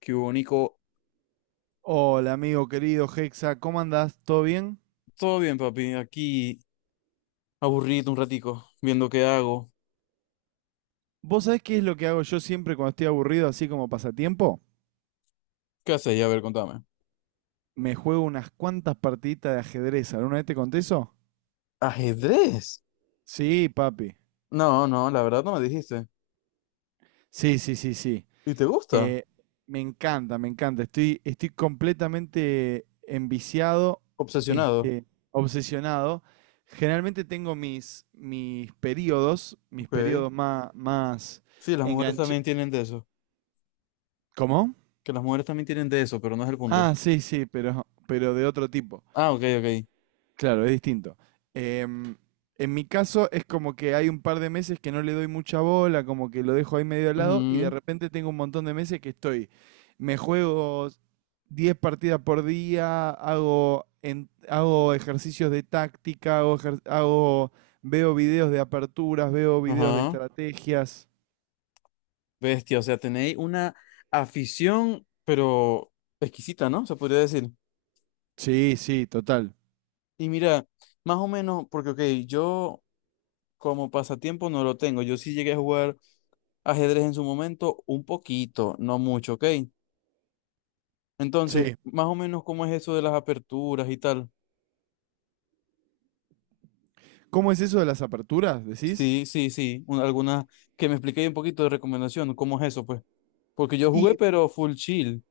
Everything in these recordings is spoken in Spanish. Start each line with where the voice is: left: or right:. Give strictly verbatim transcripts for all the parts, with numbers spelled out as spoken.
left: ¿Qué hubo?
right: Hola, amigo querido Hexa, ¿cómo andás? ¿Todo bien?
left: Todo bien, papi. Aquí aburrido un ratico, viendo qué hago.
right: ¿Vos sabés qué es lo que hago yo siempre cuando estoy aburrido, así como pasatiempo?
left: ¿Qué haces? A ver, contame.
right: Me juego unas cuantas partiditas de ajedrez. ¿Alguna vez te conté eso?
left: ¿Ajedrez?
right: Sí, papi.
left: No, no, la verdad no me dijiste.
right: Sí, sí, sí, sí.
left: ¿Y te gusta?
right: Eh, Me encanta, me encanta. Estoy, estoy completamente enviciado,
left: Obsesionado.
right: este, obsesionado. Generalmente tengo mis, mis periodos, mis
left: Ok.
right: periodos más, más
left: Sí, las mujeres también
right: enganchados.
left: tienen de eso.
right: ¿Cómo?
left: Que las mujeres también tienen de eso, pero no es el punto.
right: Ah, sí, sí, pero, pero de otro tipo.
left: Ah, ok, ok.
right: Claro, es distinto. Em, en mi caso es como que hay un par de meses que no le doy mucha bola, como que lo dejo ahí medio al lado y de
left: Ujú.
right: repente tengo un montón de meses que estoy, me juego diez partidas por día, hago, en- hago ejercicios de táctica, hago, ejer- hago, veo videos de aperturas, veo videos de
left: Ajá.
right: estrategias.
left: Bestia, o sea, tenéis una afición, pero exquisita, ¿no? Se podría decir.
right: Sí, sí, total.
left: Y mira, más o menos, porque, ok, yo como pasatiempo no lo tengo. Yo sí llegué a jugar ajedrez en su momento, un poquito, no mucho, ¿ok? Entonces,
right: Sí.
left: más o menos, ¿cómo es eso de las aperturas y tal?
right: ¿Cómo es eso de las aperturas, decís?
left: Sí, sí, sí, un- alguna que me explique un poquito de recomendación, ¿cómo es eso, pues? Porque yo jugué,
right: Y,
left: pero full chill.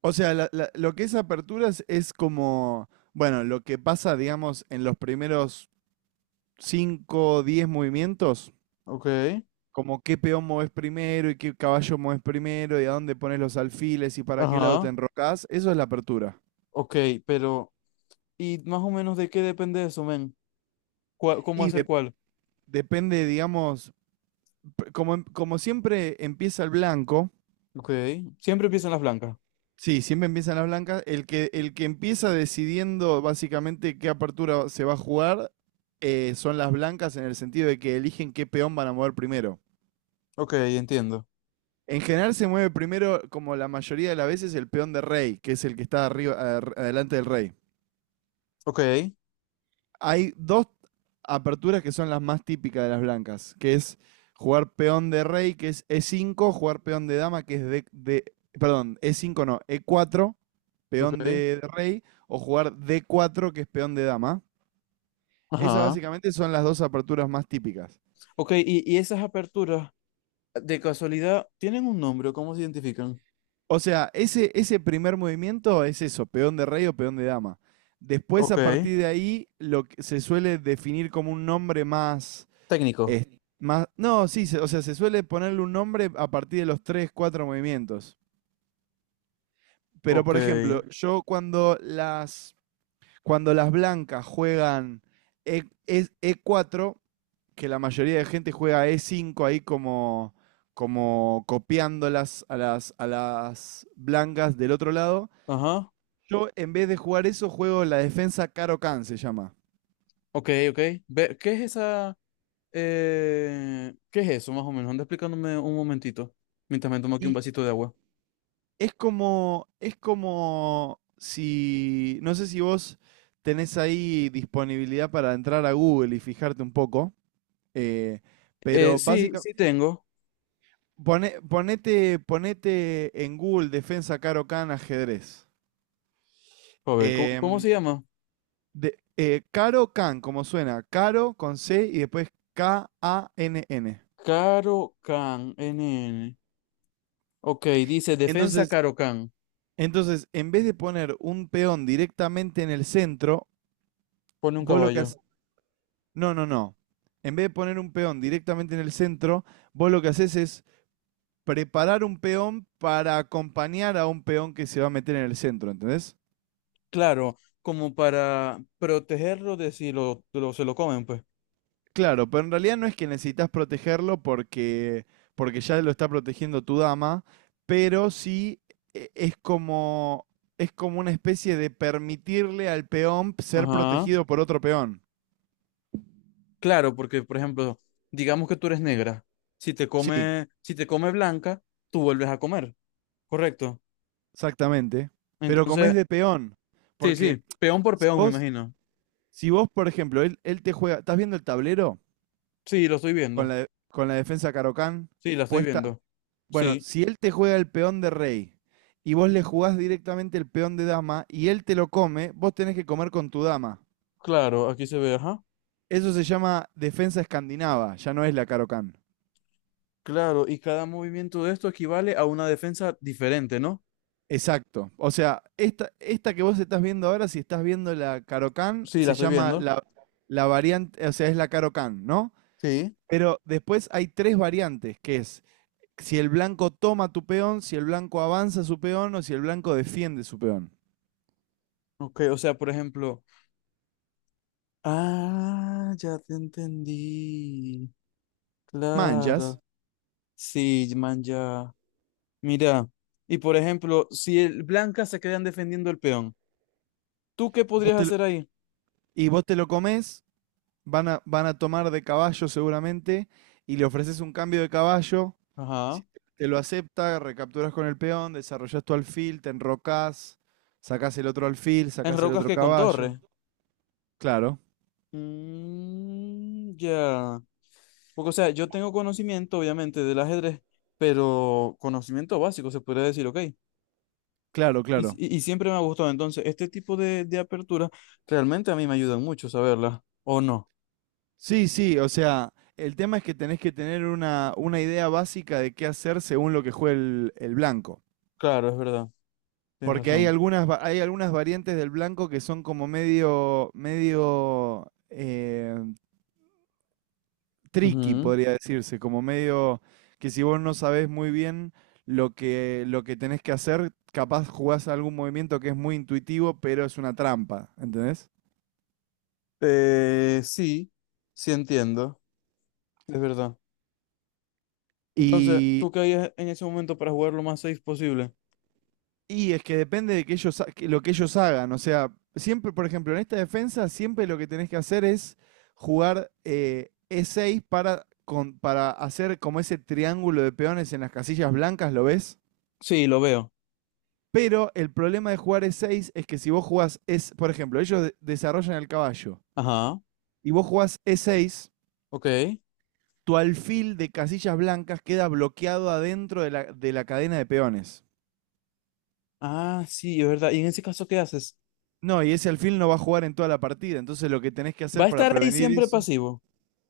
right: o sea, la- la- lo que es aperturas es como, bueno, lo que pasa, digamos, en los primeros cinco o diez movimientos,
left: Ok.
right: como qué peón moves primero y qué caballo moves primero y a dónde pones los alfiles y para qué lado te
left: Ajá,
right: enrocas, eso es la apertura.
left: ok, pero ¿y más o menos de qué depende eso, men? ¿Cuál- ¿Cómo
right: Y
left: hacer
right: de-
left: cuál?
right: Depende, digamos, p- como, em- como siempre empieza el blanco,
left: Ok, siempre empiezan las blancas.
right: sí, siempre empiezan las blancas, el que, el que empieza decidiendo básicamente qué apertura se va a jugar, eh, son las blancas en el sentido de que eligen qué peón van a mover primero.
left: Ok, entiendo.
right: En general se mueve primero, como la mayoría de las veces, el peón de rey, que es el que está arriba, ar- adelante del rey.
left: Ok,
right: Hay dos aperturas que son las más típicas de las blancas, que es jugar peón de rey, que es e cinco, jugar peón de dama, que es de, de- perdón, e cinco no, e cuatro, peón
left: ok.
right: de rey, o jugar d cuatro, que es peón de dama. Esas
left: Ajá.
right: básicamente son las dos aperturas más típicas.
left: Ok, y, y esas aperturas, de casualidad, ¿tienen un nombre o cómo se identifican?
right: O sea, ese, ese primer movimiento es eso, peón de rey o peón de dama. Después,
left: Ok.
right: a partir de ahí, lo que se suele definir como un nombre más,
left: Técnico.
right: es- más... No, sí, se- o sea, se suele ponerle un nombre a partir de los tres, cuatro movimientos. Pero,
left: Ok.
right: por ejemplo, yo cuando las, cuando las blancas juegan E, es E cuatro, que la mayoría de gente juega e cinco ahí como, como copiándolas a las, a las blancas del otro lado.
left: Ajá.
right: Yo, en vez de jugar eso, juego la defensa Caro Can, se llama.
left: Ok, ok. Ve- ¿qué es esa? Eh, ¿qué es eso, más o menos? Anda explicándome un momentito, mientras me tomo aquí un
right: Y
left: vasito de agua.
right: es como, es como si, no sé si vos tenés ahí disponibilidad para entrar a Google y fijarte un poco, eh,
left: Eh,
right: pero
left: sí, sí
right: básicamente,
left: tengo.
right: ponete, ponete en Google defensa Caro Can ajedrez.
left: A ver, ¿cómo, ¿cómo se
right: Em,
left: llama?
right: de- eh, Caro Can, como suena, Caro con C y después K-A-N-N.
left: Caro Can, N. N. Ok, dice defensa
right: Entonces,
left: Caro Can.
right: Entonces, en vez de poner un peón directamente en el centro,
left: Pone un
right: vos lo que
left: caballo.
right: haces... No, no, no. En vez de poner un peón directamente en el centro, vos lo que haces es preparar un peón para acompañar a un peón que se va a meter en el centro, ¿entendés?
left: Claro, como para protegerlo de si lo, lo- se lo comen, pues.
right: Claro, pero en realidad no es que necesitas protegerlo porque, porque ya lo está protegiendo tu dama, pero sí e- es como, es como una especie de permitirle al peón ser
left: Ajá.
right: protegido por otro peón.
left: Claro, porque por ejemplo, digamos que tú eres negra. Si te
right: Sí.
left: come, si te come blanca, tú vuelves a comer, ¿correcto?
right: Exactamente. Pero comés
left: Entonces,
right: de peón.
left: sí,
right: Porque
left: sí, peón por
right: si
left: peón, me
right: vos,
left: imagino.
right: si vos, por ejemplo, él, él te juega, ¿estás viendo el tablero
left: Sí, lo estoy
right: con
left: viendo.
right: la, de- con la defensa Carocán
left: Sí, la estoy
right: puesta?
left: viendo.
right: Bueno,
left: Sí,
right: si él te juega el peón de rey y vos le jugás directamente el peón de dama y él te lo come, vos tenés que comer con tu dama.
left: claro, aquí se ve, ajá.
right: Eso se llama defensa escandinava, ya no es la Carocán.
left: Claro, y cada movimiento de esto equivale a una defensa diferente, ¿no?
right: Exacto. O sea, esta, esta que vos estás viendo ahora, si estás viendo la Carocán,
left: Sí, la
right: se
left: estoy
right: llama
left: viendo.
right: la, la variante, o sea, es la Carocán, ¿no?
left: Sí.
right: Pero después hay tres variantes, que es si el blanco toma tu peón, si el blanco avanza su peón o si el blanco defiende su peón.
left: Ok, o sea, por ejemplo. Ah, ya te entendí.
right: Manchas,
left: Claro. Sí, man, ya. Mira, y por ejemplo, si el Blanca se quedan defendiendo el peón, ¿tú qué
right: vos
left: podrías
right: te lo-
left: hacer ahí?
right: y vos te lo comés, van a, van a tomar de caballo seguramente, y le ofreces un cambio de caballo, si
left: Ajá.
right: te lo acepta, recapturas con el peón, desarrollás tu alfil, te enrocás, sacás el otro alfil,
left: En
right: sacás el
left: rocas
right: otro
left: que con
right: caballo.
left: torres.
right: Claro,
left: Mm, ya. Porque, o sea, yo tengo conocimiento, obviamente, del ajedrez, pero conocimiento básico, se podría decir, ok.
right: claro,
left: Y, s-
right: claro.
left: y- y siempre me ha gustado. Entonces, este tipo de, de aperturas realmente a mí me ayudan mucho saberlas. ¿O no?
right: Sí, sí, o sea, el tema es que tenés que tener una, una idea básica de qué hacer según lo que juegue el, el blanco.
left: Claro, es verdad. Tienes
right: Porque hay
left: razón.
right: algunas, va- hay algunas variantes del blanco que son como medio, medio eh, tricky,
left: Ujú.
right: podría decirse, como medio que si vos no sabés muy bien lo que, lo que tenés que hacer, capaz jugás algún movimiento que es muy intuitivo, pero es una trampa, ¿entendés?
left: Eh, sí, sí entiendo. Es verdad. Entonces, ¿tú qué harías en ese momento para jugar lo más safe posible?
right: Y es que depende de que ellos, ha- que lo que ellos hagan. O sea, siempre, por ejemplo, en esta defensa, siempre lo que tenés que hacer es jugar eh, E seis para, con- para hacer como ese triángulo de peones en las casillas blancas, ¿lo ves?
left: Sí, lo veo.
right: Pero el problema de jugar E seis es que si vos jugás, es, por ejemplo, ellos de- desarrollan el caballo
left: Ajá,
right: y vos jugás E seis,
left: ok.
right: tu alfil de casillas blancas queda bloqueado adentro de la, de la cadena de peones.
left: Ah, sí, es verdad. ¿Y en ese caso qué haces?
right: No, y ese alfil no va a jugar en toda la partida, entonces lo que tenés que
left: Va
right: hacer
left: a
right: para
left: estar ahí
right: prevenir
left: siempre
right: eso...
left: pasivo,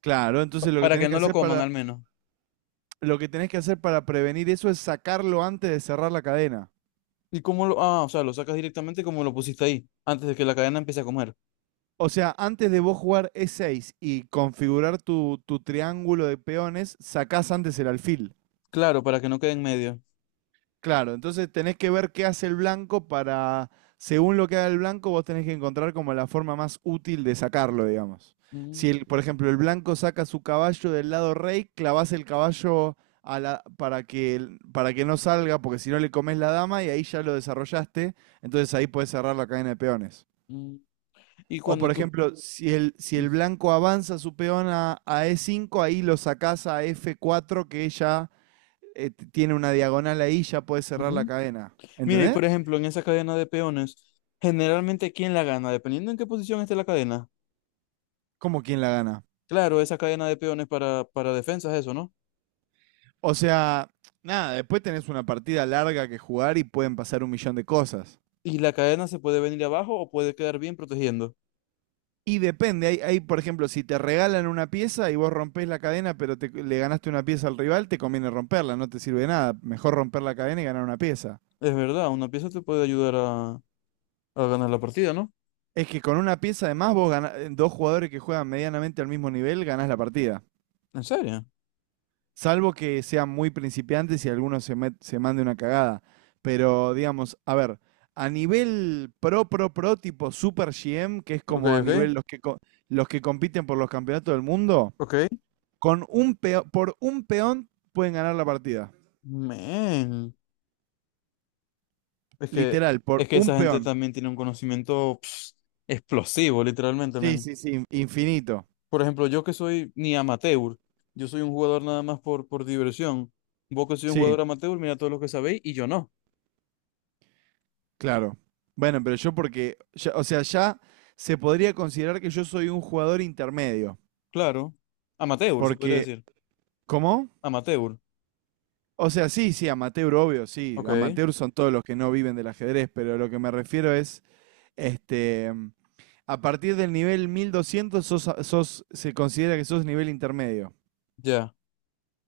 right: Claro,
left: pa-
right: entonces lo que
left: para que
right: tenés que
left: no lo
right: hacer
left: coman al
right: para,
left: menos.
right: lo que tenés que hacer para prevenir eso es sacarlo antes de cerrar la cadena.
left: ¿Y cómo lo...? Ah, o sea, lo sacas directamente como lo pusiste ahí, antes de que la cadena empiece a comer.
right: O sea, antes de vos jugar E seis y configurar tu, tu triángulo de peones, sacás antes el alfil.
left: Claro, para que no quede en medio.
right: Claro, entonces tenés que ver qué hace el blanco para, según lo que haga el blanco, vos tenés que encontrar como la forma más útil de sacarlo, digamos.
left: Mm,
right: Si, el, por ejemplo, el blanco saca su caballo del lado rey, clavás el caballo a la- para que, el- para que no salga, porque si no le comes la dama y ahí ya lo desarrollaste, entonces ahí puedes cerrar la cadena de peones.
left: mm. Y
right: O,
left: cuando
right: por
left: tú...
right: ejemplo, si el, si el blanco avanza su peón a, a E cinco, ahí lo sacás a F cuatro, que ya eh, tiene una diagonal ahí, ya puedes cerrar la
left: Ujú.
right: cadena.
left: Mira, y
right: ¿Entendés?
left: por ejemplo, en esa cadena de peones, generalmente, ¿quién la gana? Dependiendo en qué posición esté la cadena.
right: Como quien la gana.
left: Claro, esa cadena de peones para, para defensas, eso, ¿no?
right: O sea, nada, después tenés una partida larga que jugar y pueden pasar un millón de cosas.
left: Y la cadena se puede venir abajo o puede quedar bien protegiendo.
right: Y depende, hay, hay, por ejemplo, si te regalan una pieza y vos rompés la cadena, pero te- le ganaste una pieza al rival, te conviene romperla, no te sirve de nada. Mejor romper la cadena y ganar una pieza.
left: Es verdad, una pieza te puede ayudar a, a ganar la partida, ¿no?
right: Es que con una pieza además vos gana- dos jugadores que juegan medianamente al mismo nivel, ganás la partida.
left: ¿En serio?
right: Salvo que sean muy principiantes y alguno se, met- se mande una cagada. Pero digamos, a ver, a nivel pro, pro, pro, tipo Super G M, que es
left: Ok,
right: como a
left: ok,
right: nivel los que, co- los que compiten por los campeonatos del mundo,
left: ok.
right: con un peo- por un peón pueden ganar la partida.
left: Men. Es que,
right: Literal, por
left: es que
right: un
left: esa gente
right: peón.
left: también tiene un conocimiento pf, explosivo, literalmente,
right: Sí,
left: men.
right: sí, sí, in- infinito.
left: Por ejemplo, yo que soy ni amateur, yo soy un jugador nada más por, por diversión. Vos que soy un
right: Sí,
left: jugador amateur, mira todo lo que sabéis y yo no.
right: claro. Bueno, pero yo porque, ya- o sea, ya se podría considerar que yo soy un jugador intermedio.
left: Claro. Amateur, se podría
right: Porque,
left: decir.
right: ¿cómo?
left: Amateur.
right: O sea, sí, sí, amateur, obvio, sí.
left: Ok,
right: Amateur son todos los que no viven del ajedrez, pero lo que me refiero es, este, a partir del nivel mil doscientos sos, a- sos- se considera que sos nivel intermedio.
left: ya.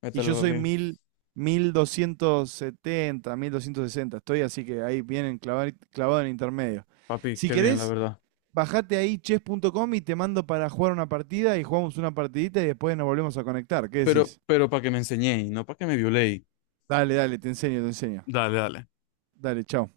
left: ¿Qué
right: Y
left: tal,
right: yo soy
left: papi?
right: mil, mil doscientos setenta, mil doscientos sesenta, estoy así que ahí vienen clavado, clavado en intermedio.
left: Papi,
right: Si
left: qué bien, la
right: querés,
left: verdad.
right: bajate ahí chess punto com y te mando para jugar una partida y jugamos una partidita y después nos volvemos a conectar. ¿Qué
left: pero,
right: decís?
left: pero para que me enseñéis, no para que me violéis.
right: Dale, dale, te enseño, te enseño.
left: Dale, dale.
right: Dale, chao.